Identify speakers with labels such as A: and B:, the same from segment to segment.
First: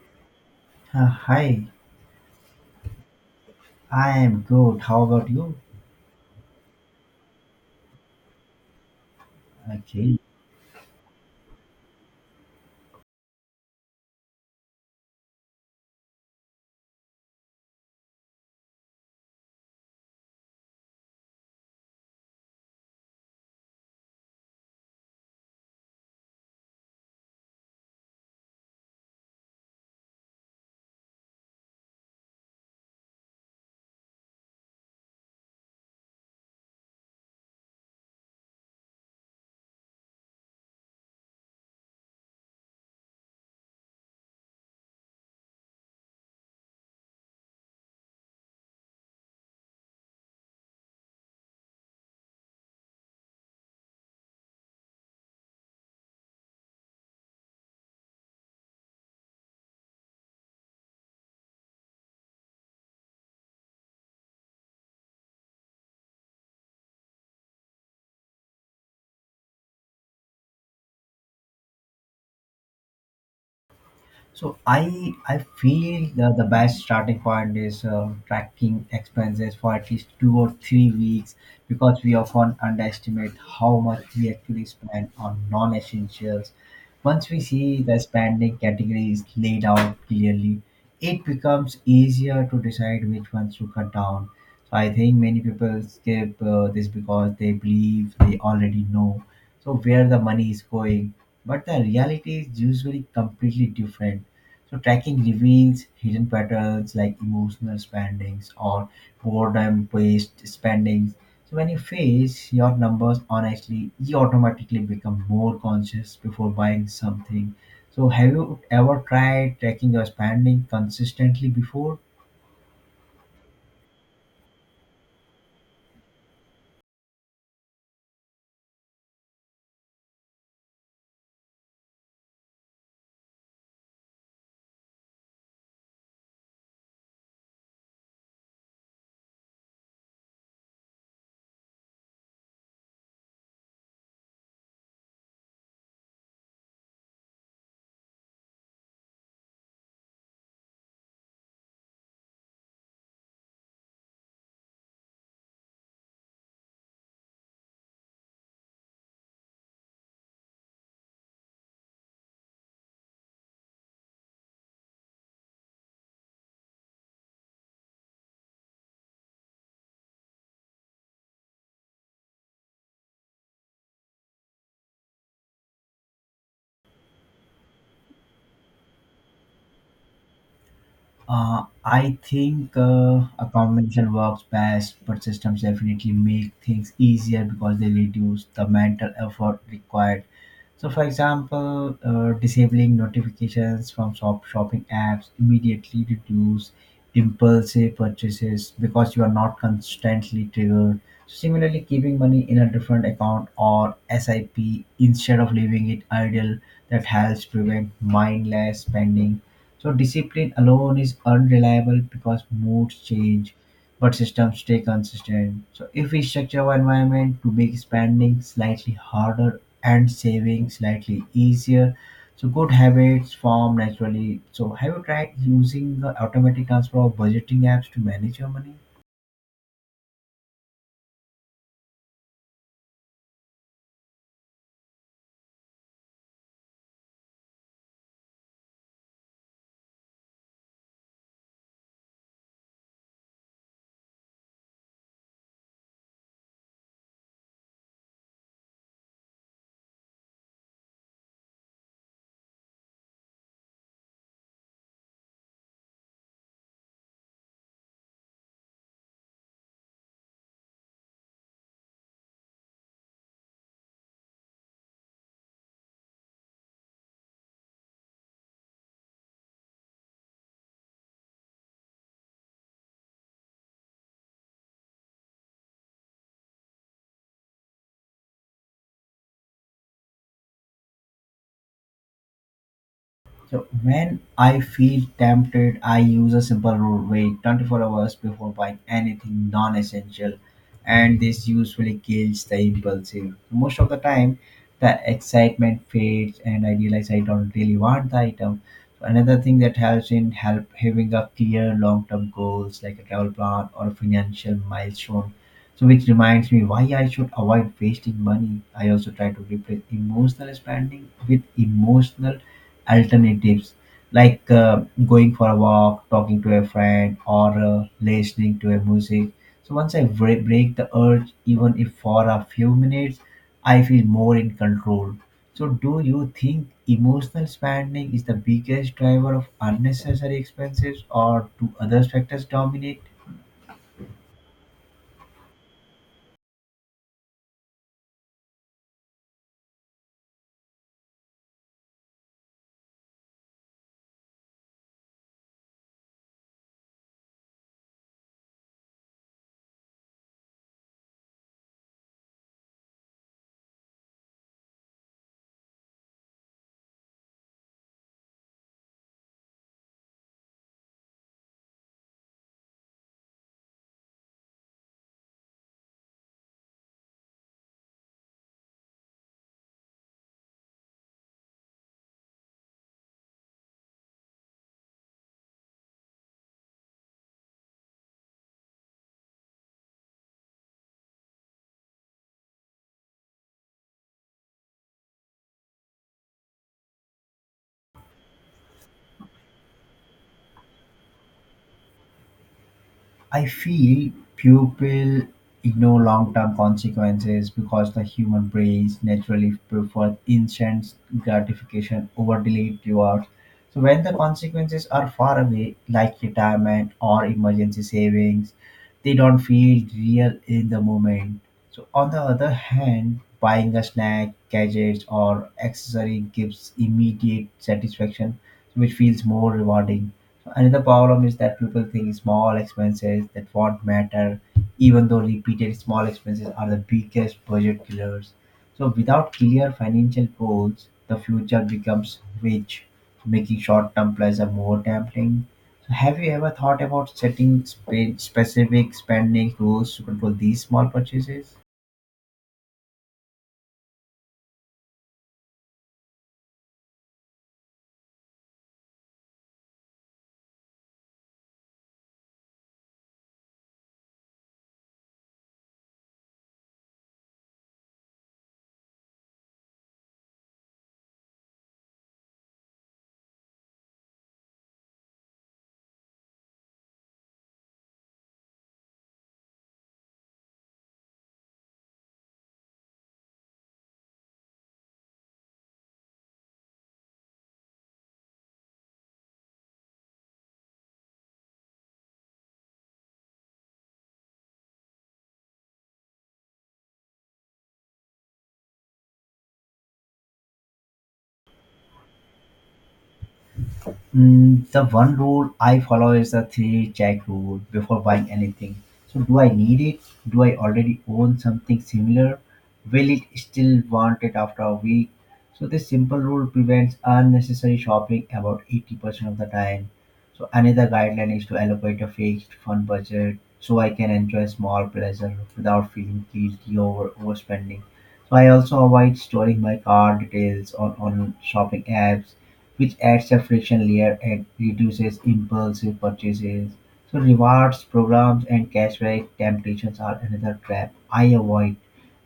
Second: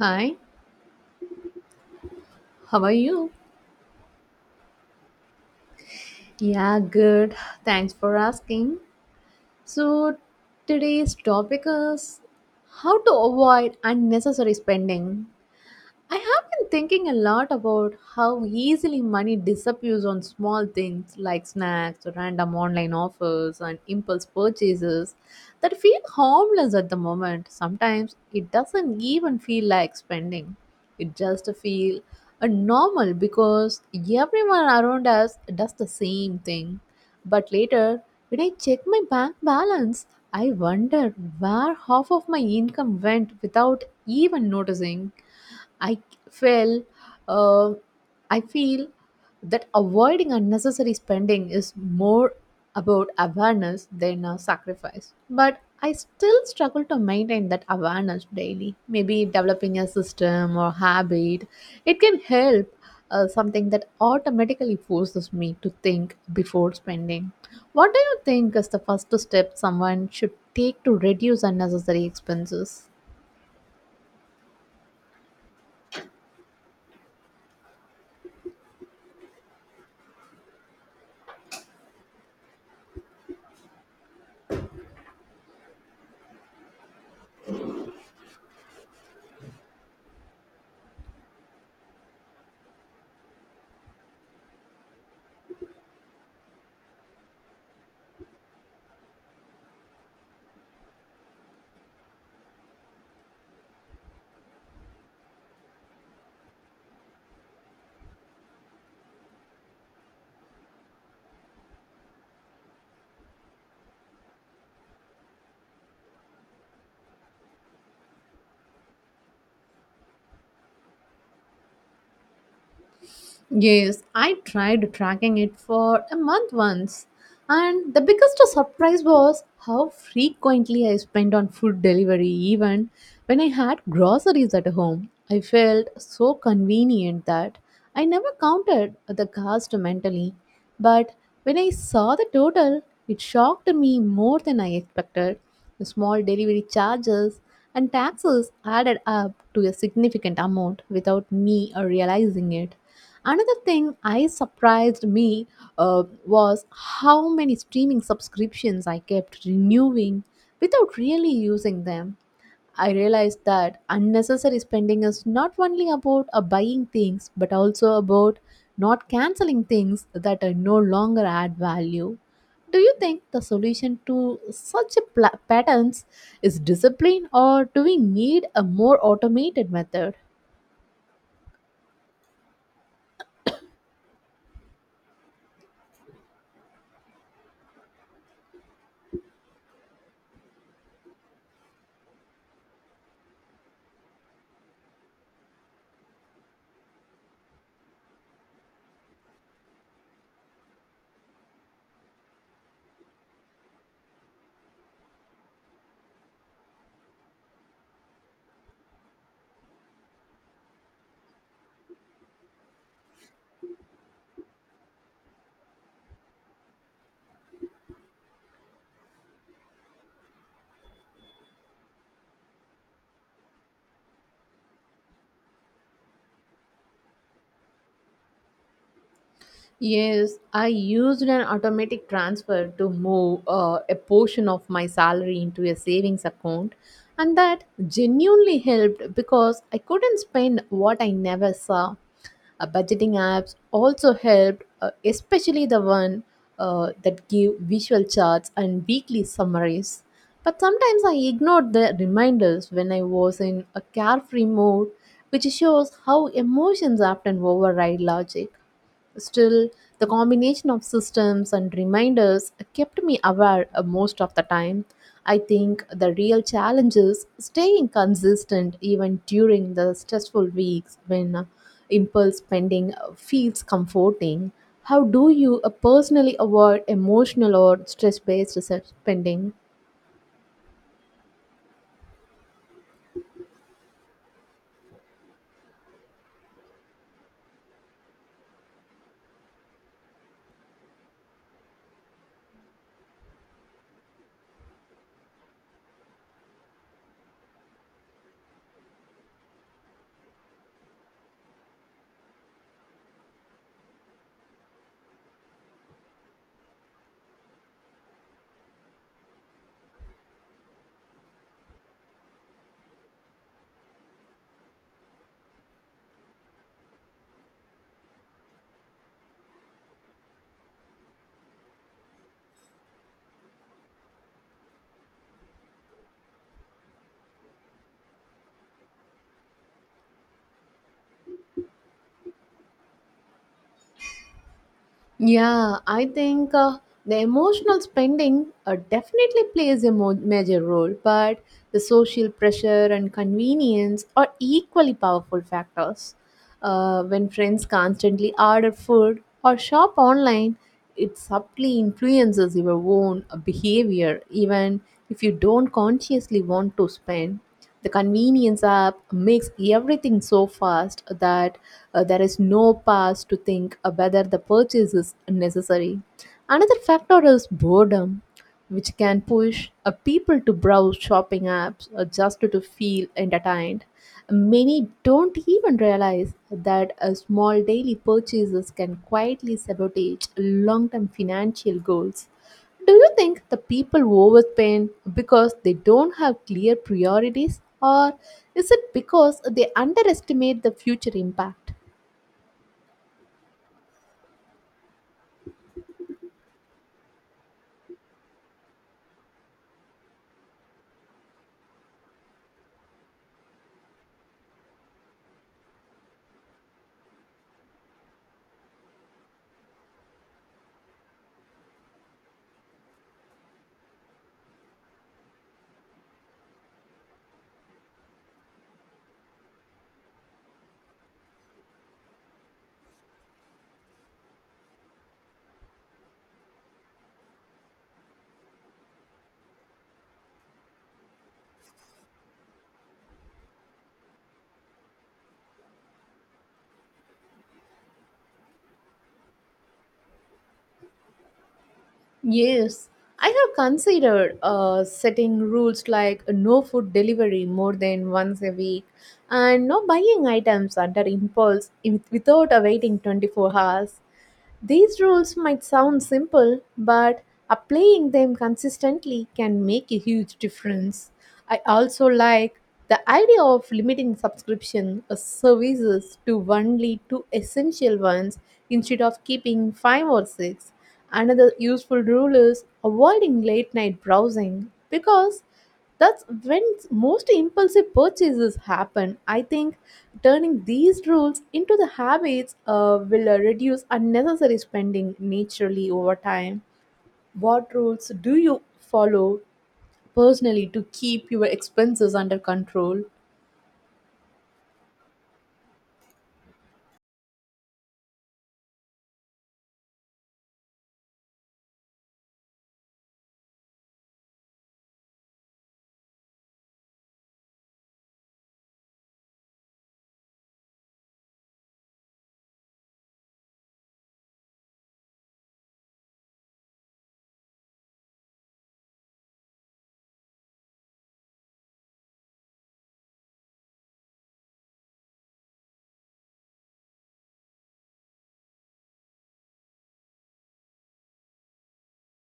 A: Hi,
B: Hi,
A: how are you?
B: I am good. How about you?
A: Yeah, good. Thanks for asking. So,
B: Okay.
A: today's topic is how to avoid unnecessary spending. I have been thinking a lot about how easily money disappears on small things like snacks, random online offers, and impulse purchases that feel harmless at the moment. Sometimes it doesn't even feel like spending. It just feels normal because everyone around us does the same thing. But later, when I check my bank balance, I wonder where half of my income went without even noticing. I feel, uh, I feel that avoiding unnecessary spending is more about awareness than a sacrifice. But I still struggle to maintain that awareness daily. Maybe developing a system or habit, it can help. Something that automatically forces me to think before spending. What do you think is the first step someone should take to reduce unnecessary expenses?
B: So I feel the best starting point is tracking expenses for at least 2 or 3 weeks because we often underestimate how much we actually spend on non-essentials. Once we see the spending categories laid out clearly, it becomes easier to decide which ones to cut down. So I think many people skip this because they believe they already know so where the money is going, but the reality is usually completely different. So tracking reveals hidden patterns like emotional spendings or boredom-based spendings. So when you face your numbers honestly, you automatically become more conscious before buying something. So have you ever tried tracking your spending consistently before?
A: Yes, I tried tracking it for a month once, and the biggest surprise was how frequently I spent on food delivery, even when I had groceries at home. I felt so convenient that I never counted the cost mentally, but when I saw the total, it shocked me more than I expected. The small delivery charges and taxes added up to a significant amount without me realizing it. Another thing I surprised me was how many streaming subscriptions I kept renewing without really using them. I realized that unnecessary spending is not only about buying things but also about not canceling things that no longer add value. Do you think the solution to such a patterns is discipline or do we need a more automated method?
B: I think a combination works best, but systems definitely make things easier because they reduce the mental effort required. So, for example, disabling notifications from shopping apps immediately reduce impulsive purchases because you are not constantly triggered. So, similarly, keeping money in a different account or SIP instead of leaving it idle, that helps prevent mindless spending. So discipline alone is unreliable because moods change, but systems stay consistent. So if we structure our environment to make spending slightly harder and saving slightly easier, so good habits form naturally. So have you tried using the automatic transfer or budgeting apps to manage your money?
A: Yes, I used an automatic transfer to move a portion of my salary into a savings account, and that genuinely helped because I couldn't spend what I never saw. Budgeting apps also helped, especially the one that give visual charts and weekly summaries. But sometimes I ignored the reminders when I was in a carefree mode, which shows how emotions often override logic. Still, the combination of systems and reminders kept me aware most of the time. I think the real challenge is staying consistent even during the stressful weeks when impulse spending feels comforting. How do you personally avoid emotional or stress based spending?
B: So when I feel tempted, I use a simple rule: wait 24 hours before buying anything non-essential, and this usually kills the impulsive. Most of the time, the excitement fades, and I realize I don't really want the item. So another thing that helps in help having a clear long-term goals like a travel plan or a financial milestone. So which reminds me why I should avoid wasting money. I also try to replace emotional spending with emotional alternatives like going for a walk, talking to a friend, or listening to a music. So once I break the urge, even if for a few minutes, I feel more in control. So do you think emotional spending is the biggest driver of unnecessary expenses, or do other factors dominate?
A: Yeah, I think the emotional spending definitely plays a major role, but the social pressure and convenience are equally powerful factors. When friends constantly order food or shop online, it subtly influences your own behavior even if you don't consciously want to spend the convenience app makes everything so fast that there is no pause to think whether the purchase is necessary another factor is boredom which can push a people to browse shopping apps just to feel entertained. Many don't even realize that a small daily purchases can quietly sabotage long-term financial goals. Do you think the people overspend because they don't have clear priorities, or is it because they underestimate the future impact?
B: I feel people ignore long term consequences because the human brains naturally prefer instant gratification over delayed rewards. So, when the consequences are far away, like retirement or emergency savings, they don't feel real in the moment. So, on the other hand, buying a snack, gadgets, or accessory gives immediate satisfaction, which feels more rewarding. Another problem is that people think small expenses that won't matter, even though repeated small expenses are the biggest budget killers. So, without clear financial goals, the future becomes rich, making short term pleasure more tempting. So, have you ever thought about setting specific spending rules to control these small purchases?
A: Yes, I have considered setting rules like no food delivery more than once a week and no buying items under impulse without awaiting 24 hours. These rules might sound simple, but applying them consistently can make a huge difference. I also like the idea of limiting subscription services to only two essential ones instead of keeping five or six. Another useful rule is avoiding late night browsing because that's when most impulsive purchases happen. I think turning these rules into the habits will reduce unnecessary spending naturally over time. What rules do you follow personally to keep your expenses under control?
B: The one rule I follow is the three check rule before buying anything. So, do I need it? Do I already own something similar? Will it still want it after a week? So, this simple rule prevents unnecessary shopping about 80% of the time. So, another guideline is to allocate a fixed fund budget so I can enjoy small pleasure without feeling guilty over overspending. So, I also avoid storing my card details on shopping apps, which adds a friction layer and reduces impulsive purchases. So rewards programs and cashback temptations are another trap I avoid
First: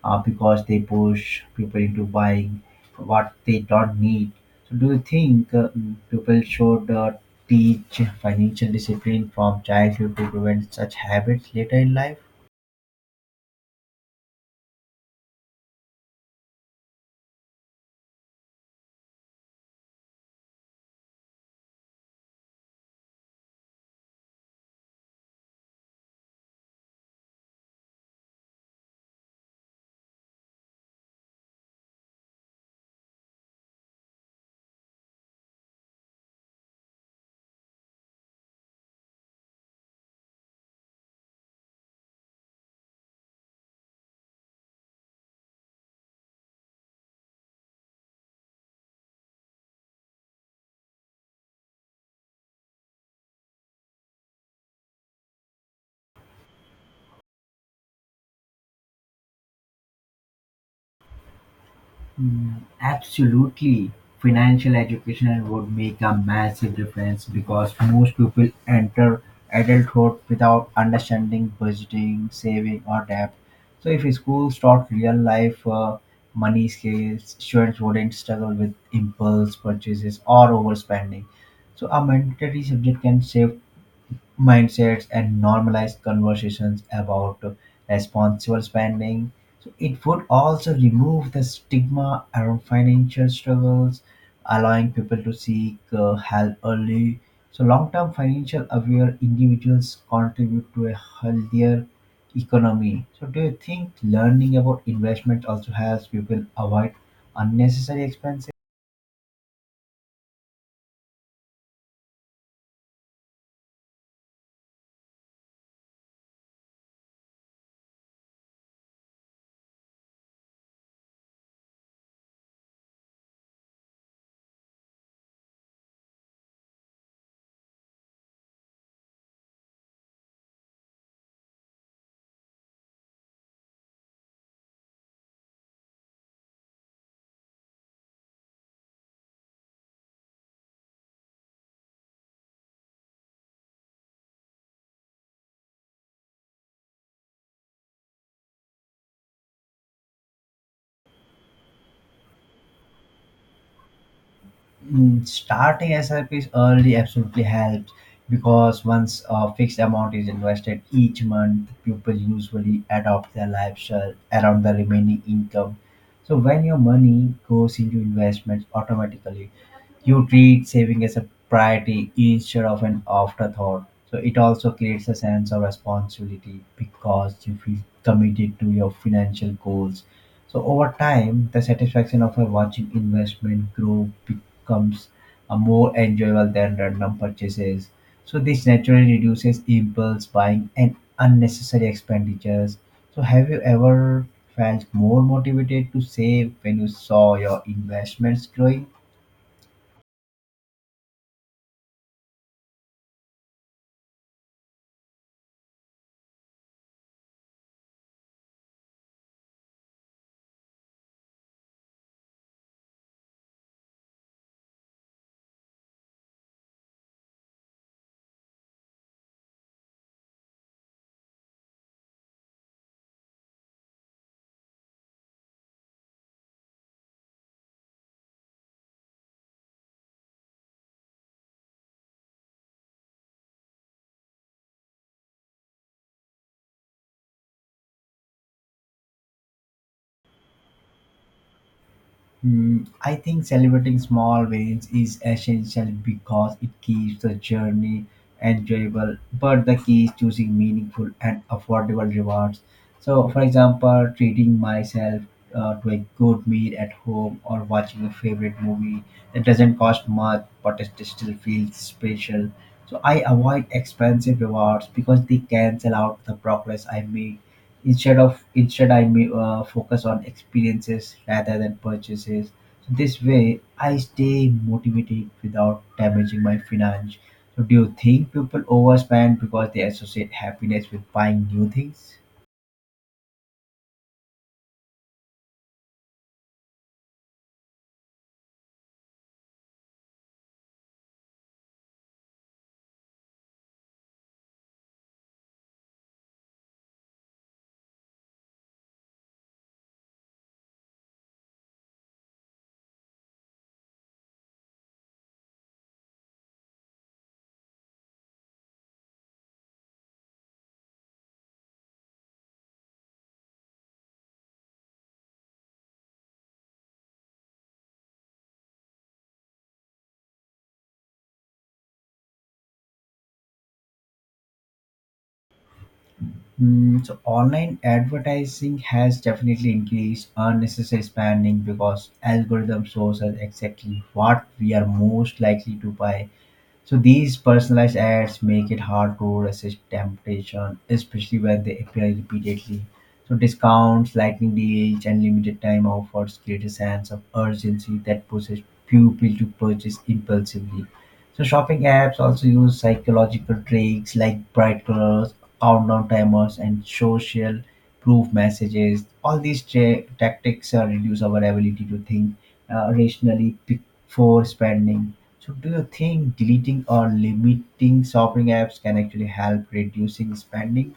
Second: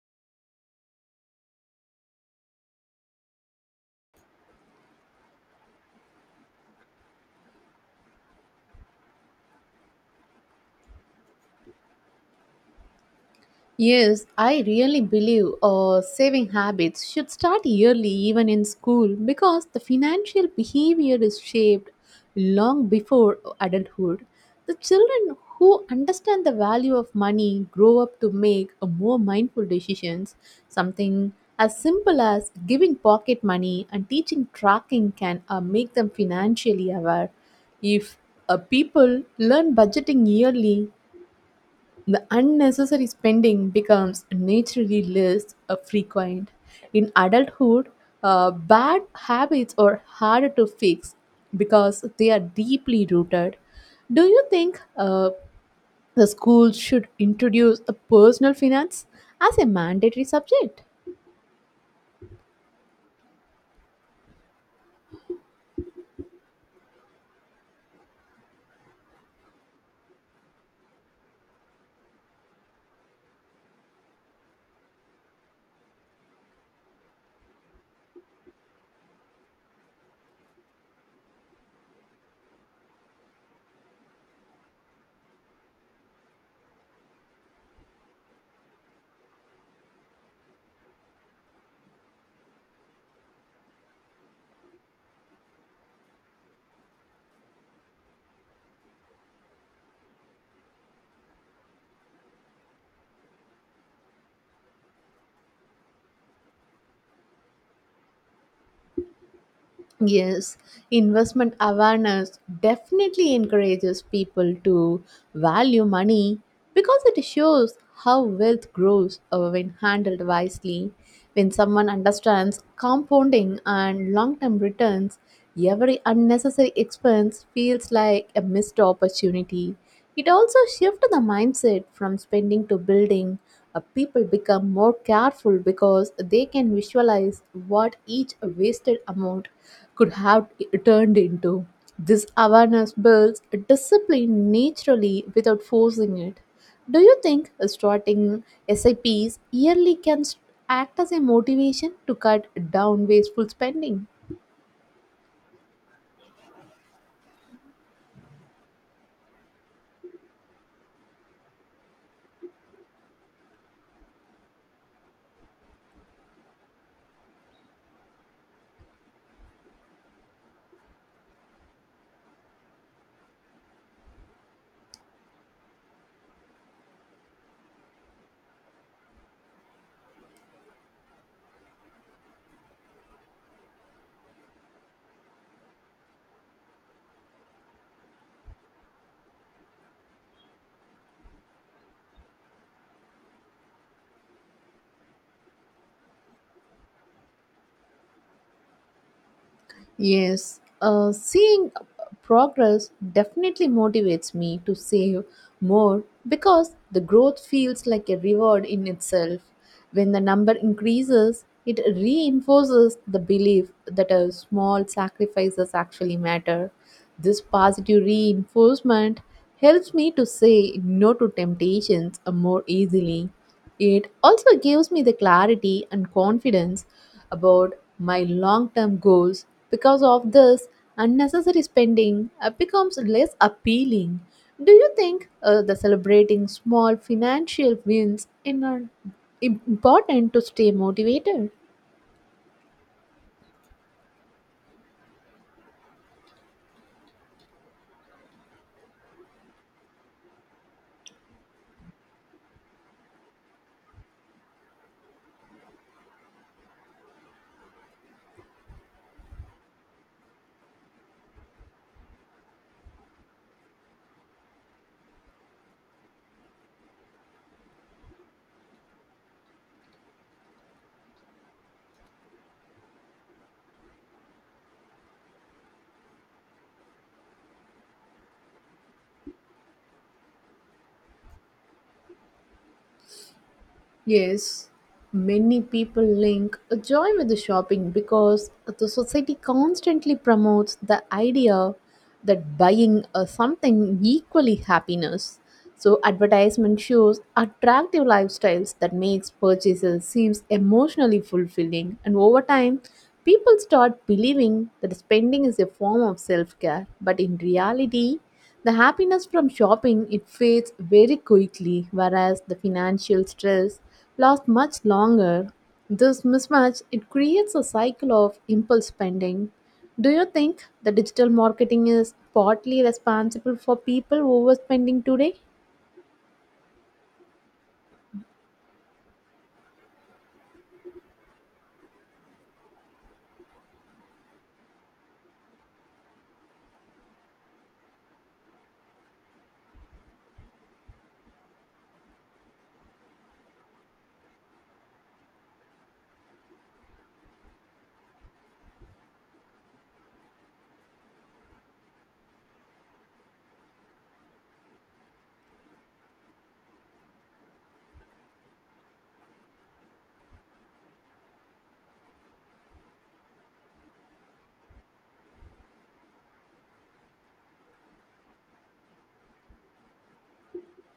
B: because they push people into buying what they don't need. So do you think people should teach financial discipline from childhood to prevent such habits later in life?
A: Yes, I really believe saving habits should start early, even in school, because the financial behavior is shaped long before adulthood. The children who understand the value of money grow up to make a more mindful decisions. Something as simple as giving pocket money and teaching tracking can make them financially aware. If people learn budgeting yearly, the unnecessary spending becomes naturally less frequent. In adulthood, bad habits are harder to fix because they are deeply rooted. Do you think the schools should introduce a personal finance as a mandatory subject?
B: Absolutely. Financial education would make a massive difference because most people enter adulthood without understanding budgeting, saving, or debt. So, if schools taught real life money skills, students wouldn't struggle with impulse purchases or overspending. So, a mandatory subject can save mindsets and normalize conversations about responsible spending. So it would also remove the stigma around financial struggles, allowing people to seek help early. So long-term financial aware individuals contribute to a healthier economy. So do you think learning about investment also helps people avoid unnecessary expenses?
A: Yes, investment awareness definitely encourages people to value money because it shows how wealth grows when handled wisely. When someone understands compounding and long term returns, every unnecessary expense feels like a missed opportunity. It also shifts the mindset from spending to building. People become more careful because they can visualize what each wasted amount could have turned into. This awareness builds discipline naturally without forcing it. Do you think starting SIPs yearly can act as a motivation to cut down wasteful spending?
B: Starting SIPs early absolutely helps because once a fixed amount is invested each month, people usually adopt their lifestyle around the remaining income. So when your money goes into investments automatically, you treat saving as a priority instead of an afterthought. So it also creates a sense of responsibility because you feel committed to your financial goals. So over time, the satisfaction of a watching investment grow becomes a more enjoyable than random purchases. So this naturally reduces impulse buying and unnecessary expenditures. So have you ever felt more motivated to save when you saw your investments growing?
A: Yes, seeing progress definitely motivates me to save more because the growth feels like a reward in itself. When the number increases, it reinforces the belief that a small sacrifices actually matter. This positive reinforcement helps me to say no to temptations more easily. It also gives me the clarity and confidence about my long term goals. Because of this, unnecessary spending becomes less appealing. Do you think the celebrating small financial wins in are important to stay motivated?
B: I think celebrating small wins is essential because it keeps the journey enjoyable. But the key is choosing meaningful and affordable rewards. So, for example, treating myself to a good meal at home or watching a favorite movie, that doesn't cost much but it still feels special. So, I avoid expensive rewards because they cancel out the progress I make instead of instead I may focus on experiences rather than purchases. So this way I stay motivated without damaging my finance. So do you think people overspend because they associate happiness with buying new things?
A: Yes, many people link a joy with the shopping because the society constantly promotes the idea that buying something equally happiness. So advertisement shows attractive lifestyles that makes purchases seems emotionally fulfilling and over time people start believing that spending is a form of self-care but in reality the happiness from shopping it fades very quickly, whereas the financial stress lasts much longer. This mismatch it creates a cycle of impulse spending. Do you think the digital marketing is partly responsible for people overspending today?
B: So online advertising has definitely increased unnecessary spending because algorithm shows us exactly what we are most likely to buy. So these personalized ads make it hard to resist temptation, especially when they appear repeatedly. So discounts, lightning deals, and limited time offers create a sense of urgency that pushes people to purchase impulsively. So shopping apps also use psychological tricks like bright colors, countdown timers, and social proof messages. All these tactics reduce our ability to think rationally for spending. So do you think deleting or limiting shopping apps can actually help reducing spending?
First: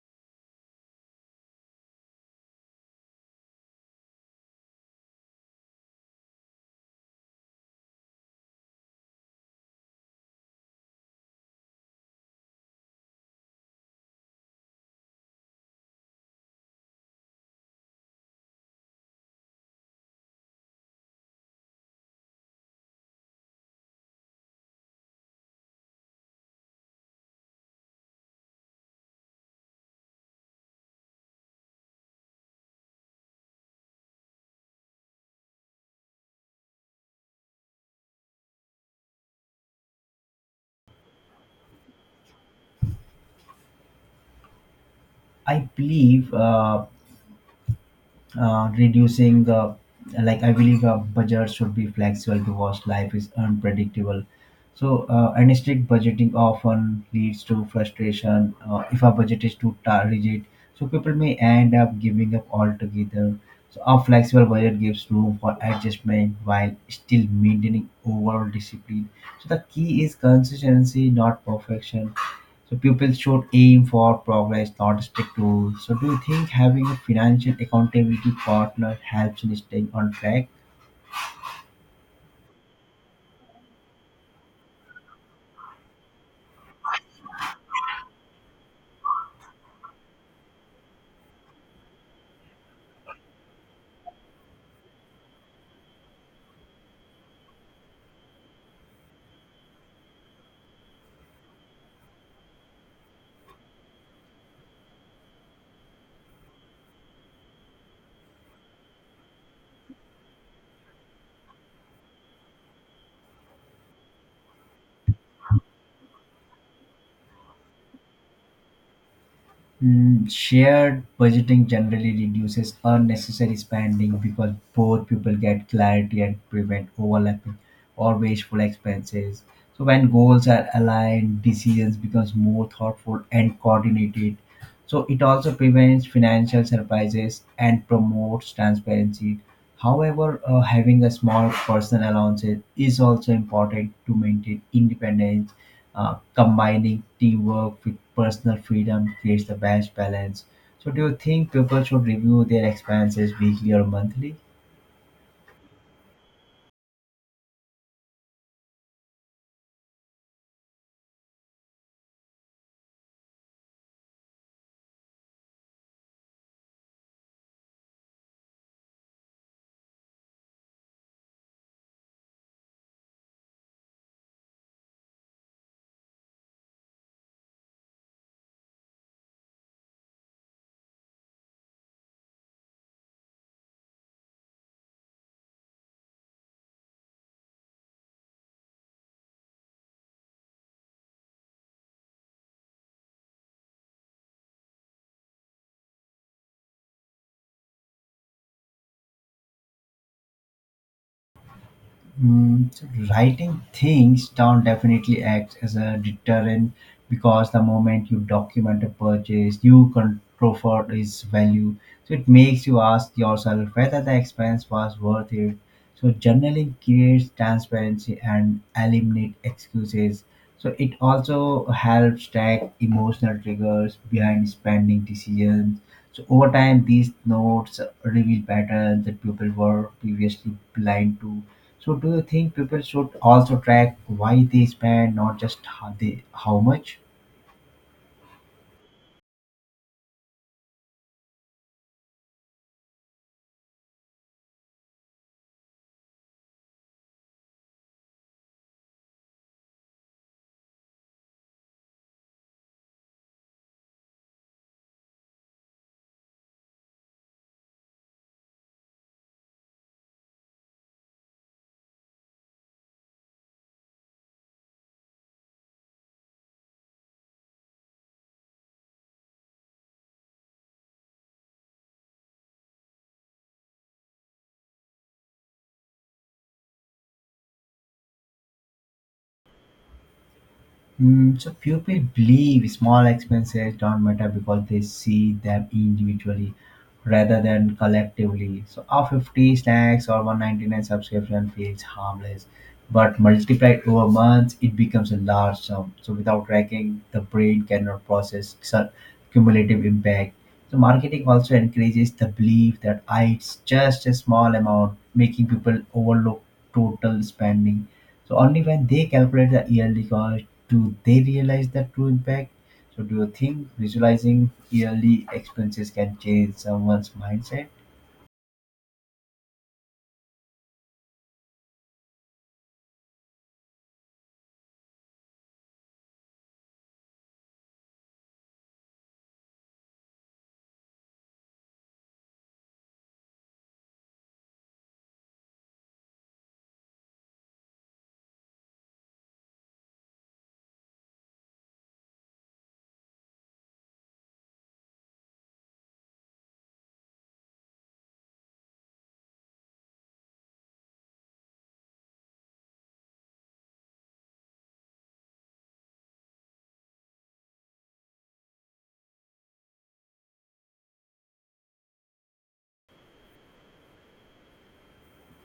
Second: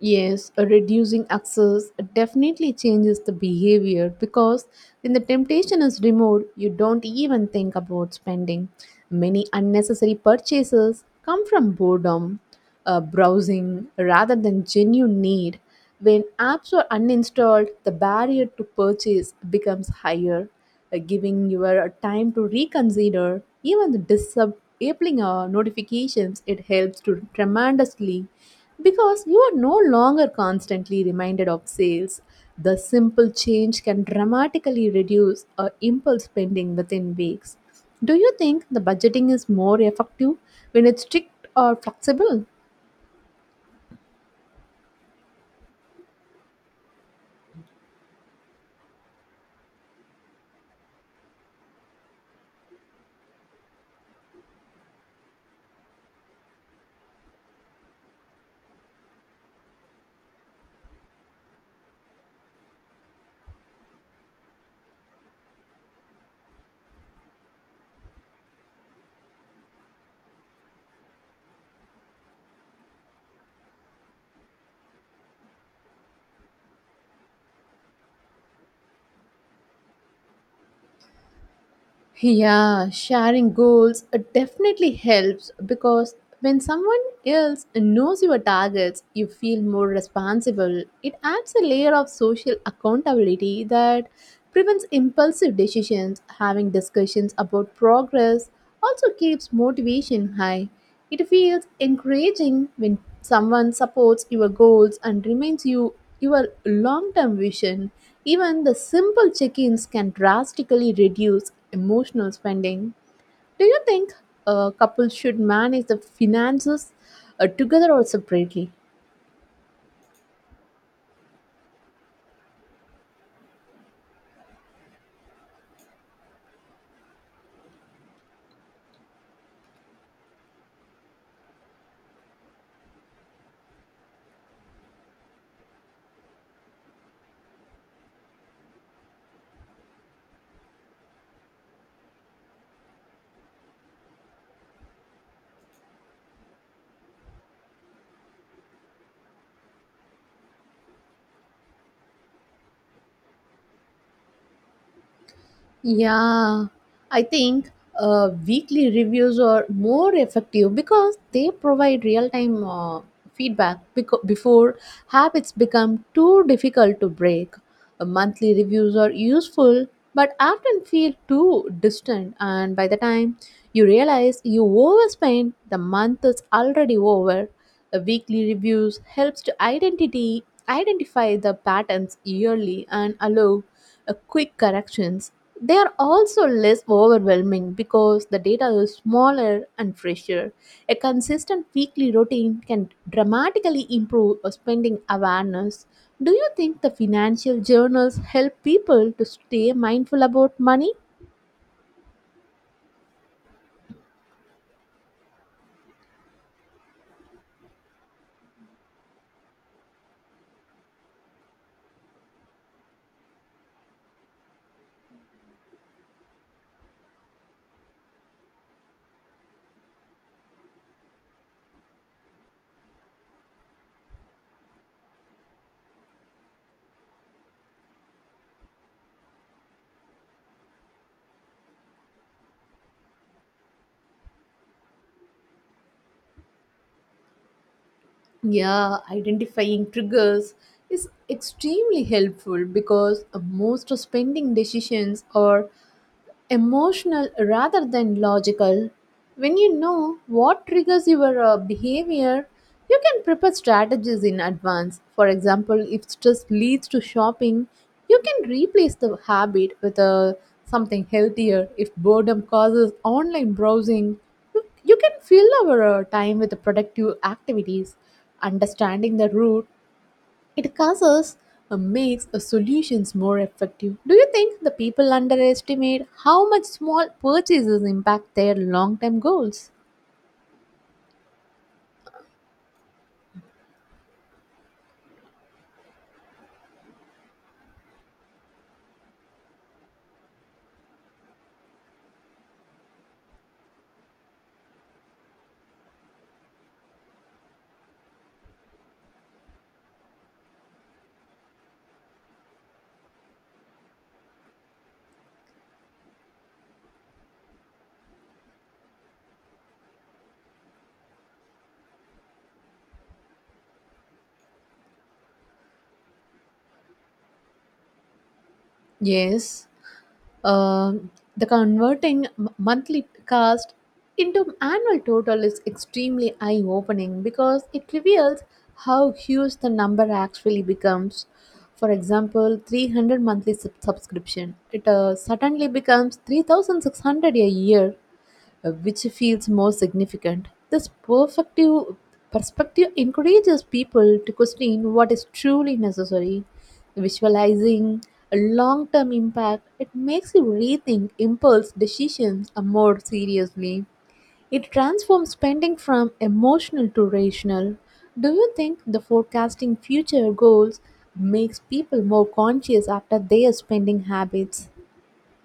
A: Yes, reducing access definitely changes the behavior because when the temptation is removed, you don't even think about spending. Many unnecessary purchases come from boredom, browsing, rather than genuine need. When apps are uninstalled, the barrier to purchase becomes higher, giving your time to reconsider. Even the disabling notifications, it helps to tremendously because you are no longer constantly reminded of sales. The simple change can dramatically reduce impulse spending within weeks. Do you think the budgeting is more effective when it's strict or flexible?
B: I believe reducing the like I believe a budget should be flexible because life is unpredictable. So and strict budgeting often leads to frustration. Uh, if a budget is too rigid, so people may end up giving up altogether. So a flexible budget gives room for adjustment while still maintaining overall discipline. So the key is consistency, not perfection. So pupils should aim for progress, not strict rules. So do you think having a financial accountability partner helps in staying on track?
A: Yeah, sharing goals definitely helps because when someone else knows your targets, you feel more responsible. It adds a layer of social accountability that prevents impulsive decisions. Having discussions about progress also keeps motivation high. It feels encouraging when someone supports your goals and reminds you your long term vision. Even the simple check ins can drastically reduce emotional spending. Do you think a couple should manage the finances together or separately?
B: Shared budgeting generally reduces unnecessary spending because both people get clarity and prevent overlapping or wasteful expenses. So when goals are aligned, decisions becomes more thoughtful and coordinated. So it also prevents financial surprises and promotes transparency. However, having a small personal allowance is also important to maintain independence. Uh, combining teamwork with personal freedom creates the best balance. So, do you think people should review their expenses weekly or monthly?
A: Yeah, I think weekly reviews are more effective because they provide real time feedback before habits become too difficult to break. Monthly reviews are useful but often feel too distant, and by the time you realize you overspend, the month is already over. A weekly reviews helps to identity identify the patterns yearly and allow quick corrections. They are also less overwhelming because the data is smaller and fresher. A consistent weekly routine can dramatically improve a spending awareness. Do you think the financial journals help people to stay mindful about money?
B: So writing things down definitely acts as a deterrent because the moment you document a purchase, you control for its value. So it makes you ask yourself whether the expense was worth it. So journaling creates transparency and eliminate excuses. So it also helps track emotional triggers behind spending decisions. So over time, these notes reveal patterns that people were previously blind to. So do you think people should also track why they spend, not just how much?
A: Yeah, identifying triggers is extremely helpful because most spending decisions are emotional rather than logical. When you know what triggers your behavior, you can prepare strategies in advance. For example, if stress leads to shopping, you can replace the habit with something healthier. If boredom causes online browsing, you can fill our time with productive activities. Understanding the root it causes makes solutions more effective. Do you think the people underestimate how much small purchases impact their long-term goals?
B: So few people believe small expenses don't matter because they see them individually rather than collectively. So a 50 snacks or 199 subscription feels harmless, but multiplied over months, it becomes a large sum. So without tracking, the brain cannot process such cumulative impact. So marketing also encourages the belief that "Ah, it's just a small amount, making people overlook total spending. So only when they calculate the yearly cost do they realize the true impact. So do you think visualizing yearly expenses can change someone's mindset?
A: Yes, um, the converting monthly cost into annual total is extremely eye-opening because it reveals how huge the number actually becomes. For example, 300 monthly subscription, it suddenly becomes 3,600 a year which feels more significant. This perfective perspective encourages people to question what is truly necessary. Visualizing a long term impact, it makes you rethink impulse decisions more seriously. It transforms spending from emotional to rational. Do you think the forecasting future goals makes people more conscious after their spending habits?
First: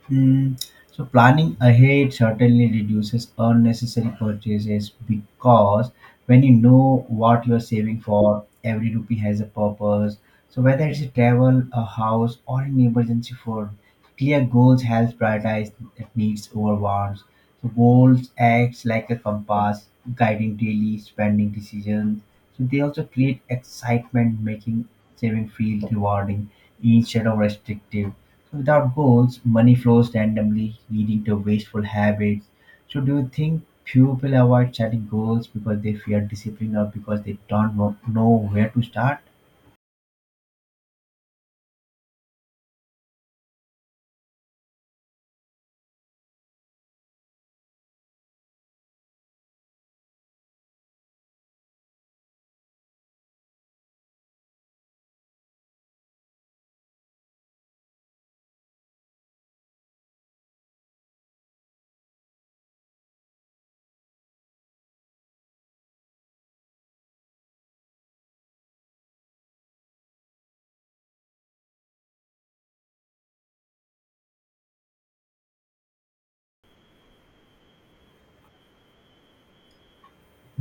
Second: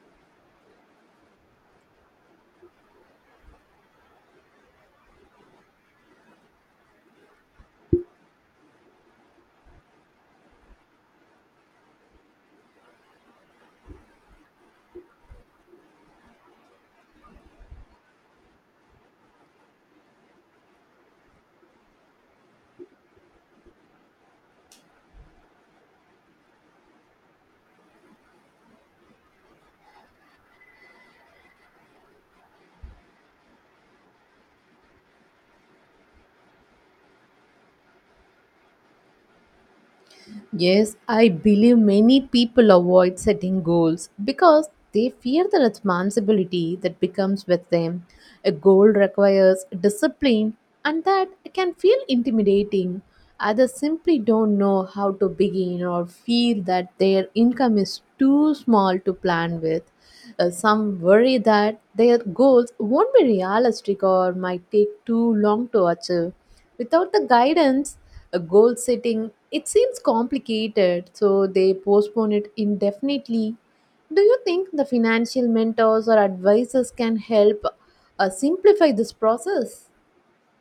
B: Hmm. So planning ahead certainly reduces unnecessary purchases because when you know what you're saving for, every rupee has a purpose. So whether it's a travel, a house, or an emergency fund, clear goals helps prioritize needs over wants. So goals acts like a compass, guiding daily spending decisions. So they also create excitement, making saving feel rewarding instead of restrictive. So without goals, money flows randomly, leading to wasteful habits. So, do you think people avoid setting goals because they fear discipline or because they don't know where to start?
A: Yes, I believe many people avoid setting goals because they fear the responsibility that becomes with them. A goal requires discipline, and that can feel intimidating. Others simply don't know how to begin or feel that their income is too small to plan with. Some worry that their goals won't be realistic or might take too long to achieve without the guidance a goal setting it seems complicated so they postpone it indefinitely do you think the financial mentors or advisors can help simplify this process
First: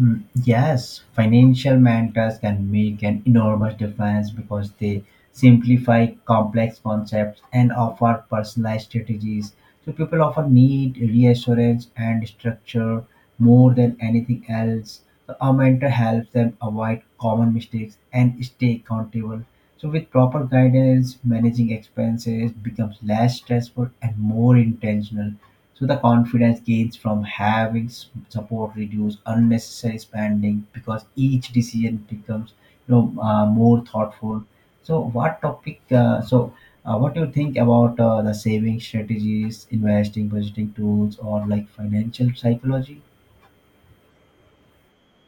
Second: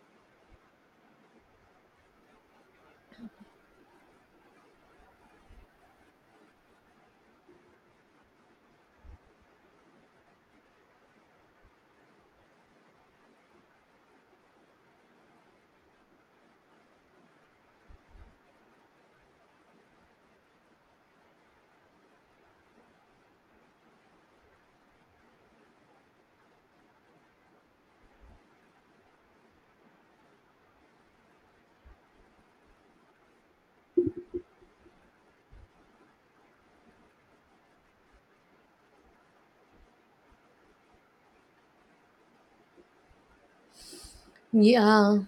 B: Yes, financial mentors can make an enormous difference because they simplify complex concepts and offer personalized strategies. So, people often need reassurance and structure more than anything else. So, a mentor helps them avoid common mistakes and stay accountable. So, with proper guidance, managing expenses becomes less stressful and more intentional. So the confidence gains from having support reduce unnecessary spending because each decision becomes more thoughtful. So what topic? What do you think about the saving strategies, investing, budgeting tools, or like financial psychology?
A: yeah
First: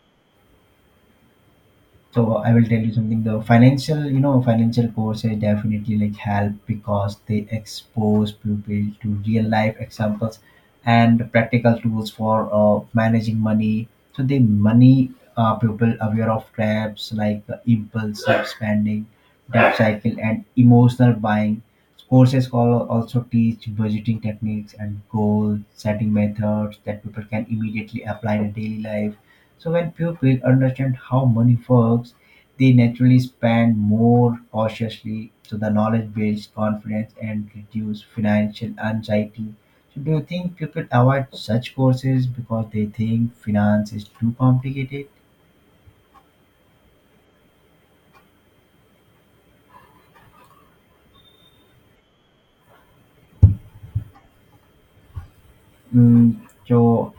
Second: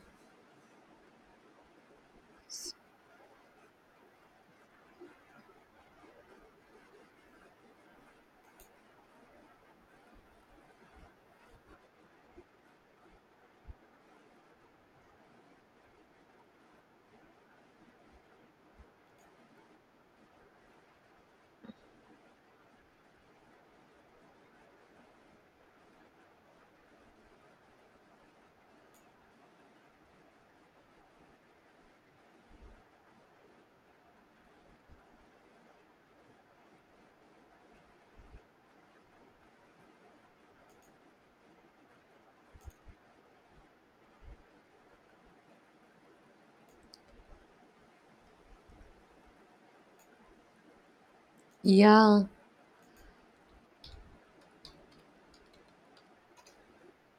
B: So I will tell you something. The financial financial courses definitely like help because they expose people to real life examples and practical tools for managing money. So they money, people aware of traps like impulsive spending, debt cycle, and emotional buying. Courses also teach budgeting techniques and goal setting methods that people can immediately apply in daily life. So when pupils understand how money works, they naturally spend more cautiously. So the knowledge builds confidence and reduce financial anxiety. So do you think people avoid such courses because they think finance is too complicated?
A: yeah
B: Mm, so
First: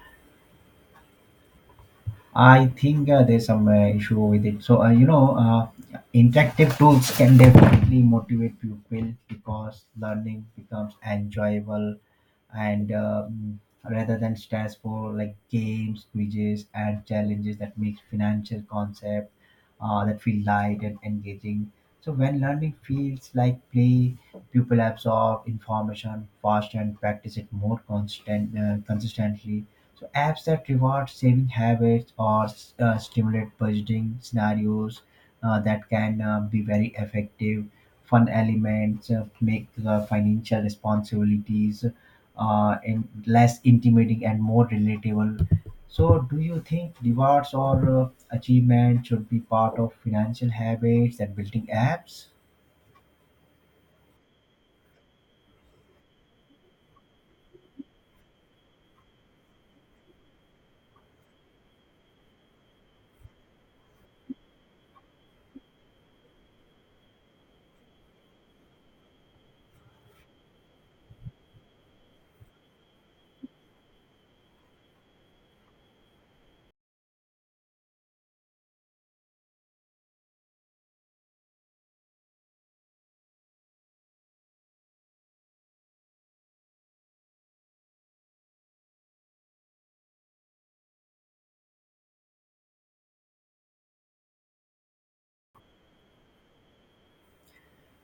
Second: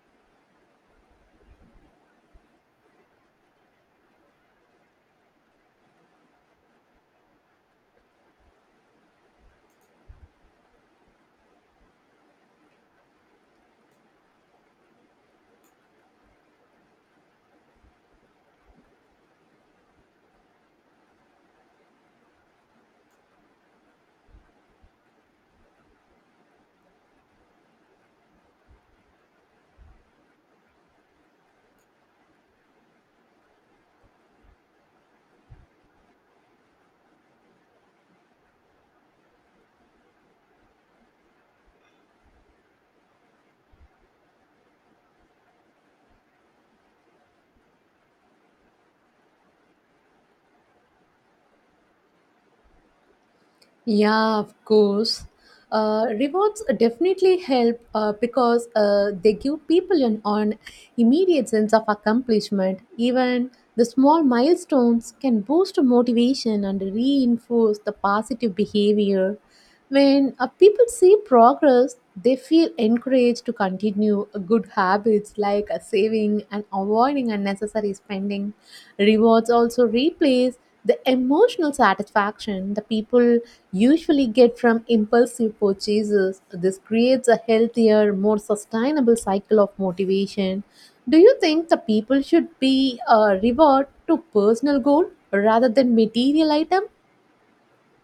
B: I think there's some issue with it. So interactive tools can definitely motivate people because learning becomes enjoyable, and rather than stress, for like games, quizzes, and challenges that makes financial concept that feel light and engaging. So when learning feels like play, people absorb information faster and practice it more constant consistently. So apps that reward saving habits or stimulate budgeting scenarios, that can be very effective. Fun elements make financial responsibilities in less intimidating and more relatable. So, do you think rewards or achievement should be part of financial habits and building apps?
A: Yeah, of course. Rewards definitely help because they give people an immediate sense of accomplishment. Even the small milestones can boost motivation and reinforce the positive behavior. When people see progress, they feel encouraged to continue good habits like saving and avoiding unnecessary spending. Rewards also replace the emotional satisfaction the people usually get from impulsive purchases. This creates a healthier, more sustainable cycle of motivation. Do you think the people should be reward to personal goal rather than material item?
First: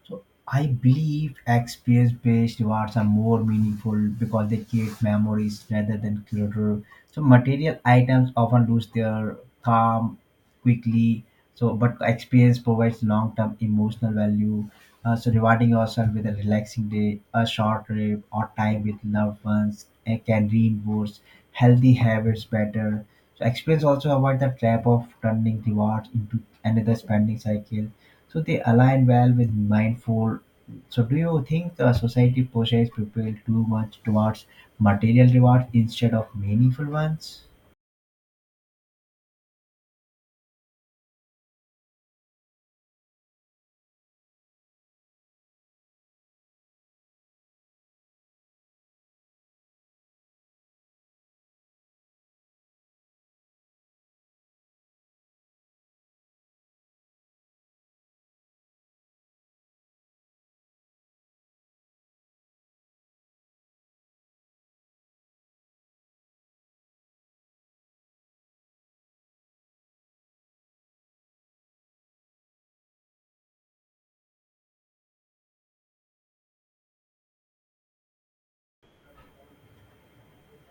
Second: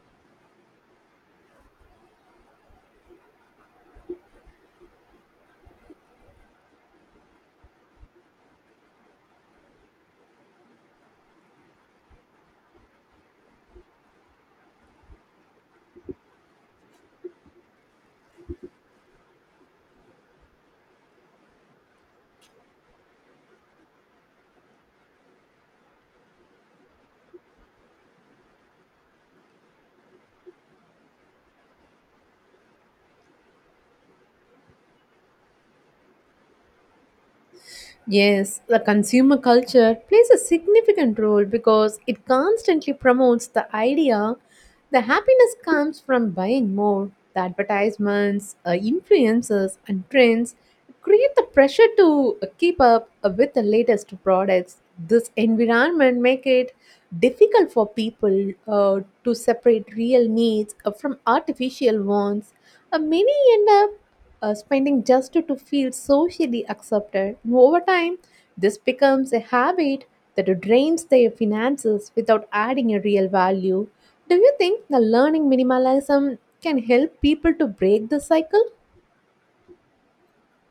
B: So I believe experience-based rewards are more meaningful because they create memories rather than clutter. So material items often lose their calm quickly. So, but experience provides long-term emotional value. So rewarding yourself with a relaxing day, a short trip, or time with loved ones can reinforce healthy habits better. So experience also avoid the trap of turning rewards into another spending cycle, so they align well with mindful. So, do you think the society pushes people too much towards material rewards instead of meaningful ones?
A: Yes, the consumer culture plays a significant role because it constantly promotes the idea that happiness comes from buying more. The advertisements, influencers, and trends create the pressure to keep up with the latest products. This environment make it difficult for people to separate real needs from artificial ones. Many end up spending just to feel socially accepted. Over time, this becomes a habit that drains their finances without adding a real value. Do you think the learning minimalism can help people to break the cycle?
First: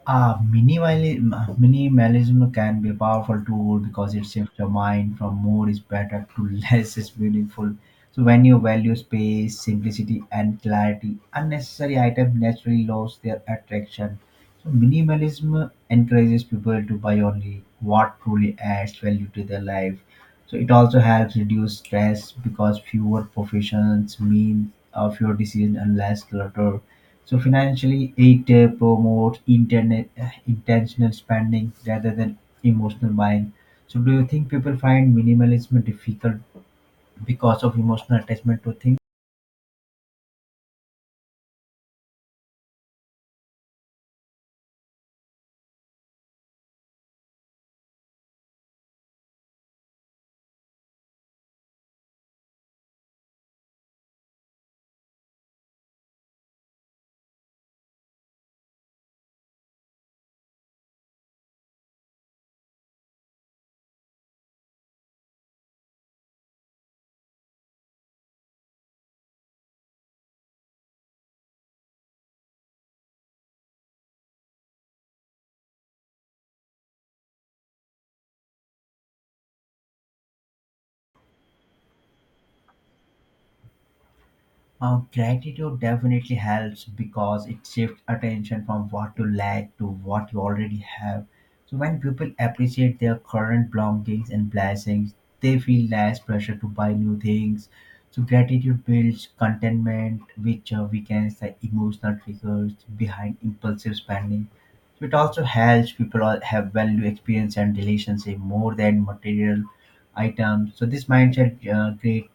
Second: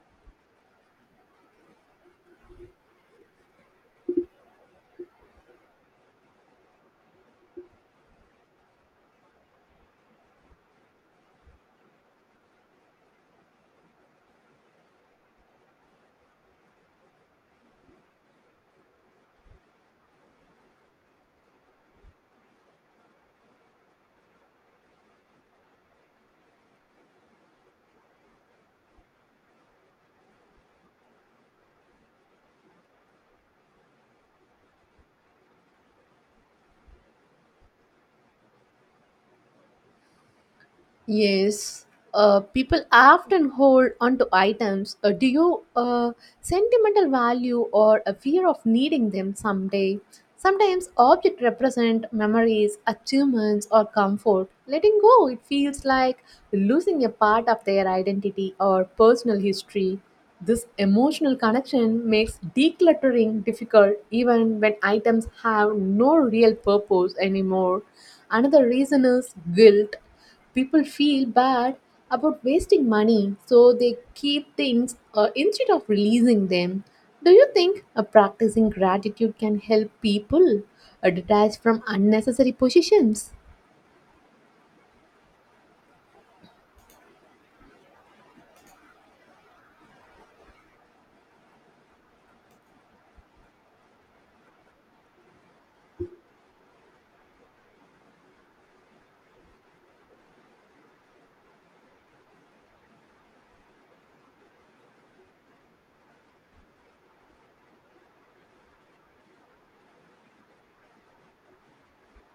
B: Ah, minimalism, minimalism can be a powerful tool because it shifts your mind from more is better to less is meaningful. So when you value space, simplicity, and clarity, unnecessary items naturally lose their attraction. So minimalism encourages people to buy only what truly adds value to their life. So it also helps reduce stress because fewer professions mean fewer decisions and less clutter. So financially, it promotes internet intentional spending rather than emotional buying. So do you think people find minimalism difficult because of emotional attachment to things?
A: Yes, people often hold onto items due sentimental value or a fear of needing them someday. Sometimes objects represent memories, achievements, or comfort. Letting go, it feels like losing a part of their identity or personal history. This emotional connection makes decluttering difficult even when items have no real purpose anymore. Another reason is guilt people feel bad about wasting money, so they keep things instead of releasing them. Do you think practicing gratitude can help people detach from unnecessary possessions?
B: Gratitude definitely helps because it shifts attention from what you lack to what you already have. So when people appreciate their current belongings and blessings, they feel less pressure to buy new things. So gratitude builds contentment, which weakens the emotional triggers behind impulsive spending. So it also helps people all have value experience and relationship more than material items. So this mindset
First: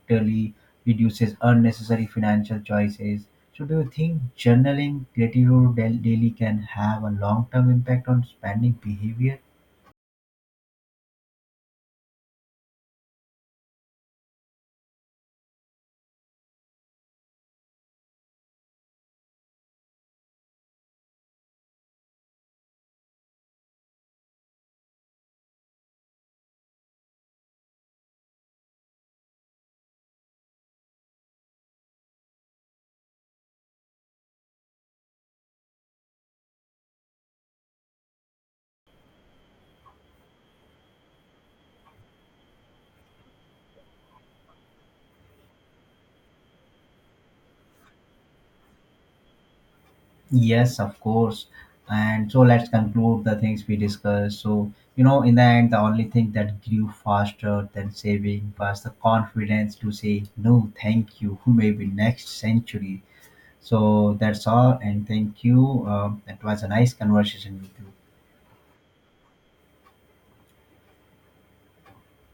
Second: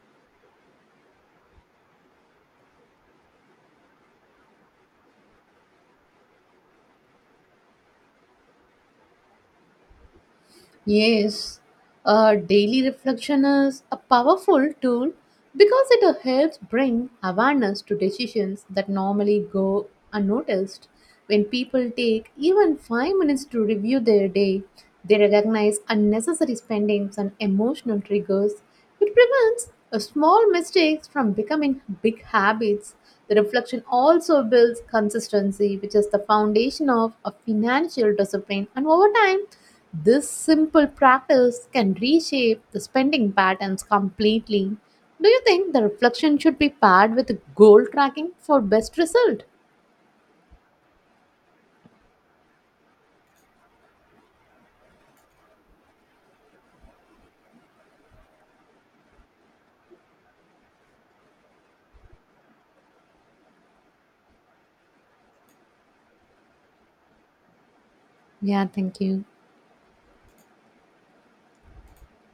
B: greatly reduces unnecessary financial choices. So do you think journaling gratitude daily can have a long-term impact on spending behavior?
A: Yes, daily reflection is a powerful tool because it helps bring awareness to decisions that normally go unnoticed. When people take even 5 minutes to review their day, they recognize unnecessary spendings and emotional triggers it prevents a small mistakes from becoming big habits. The reflection also builds consistency, which is the foundation of a financial discipline. And over time, this simple practice can reshape the spending patterns completely. Do you think the reflection should be paired with goal tracking for best result?
B: Yes, of course. And so let's conclude the things we discussed. So, you know, in the end, the only thing that grew faster than saving was the confidence to say no, thank you, who may be next century. So that's all, and thank you. It was a nice conversation with you.
A: Yeah, thank you.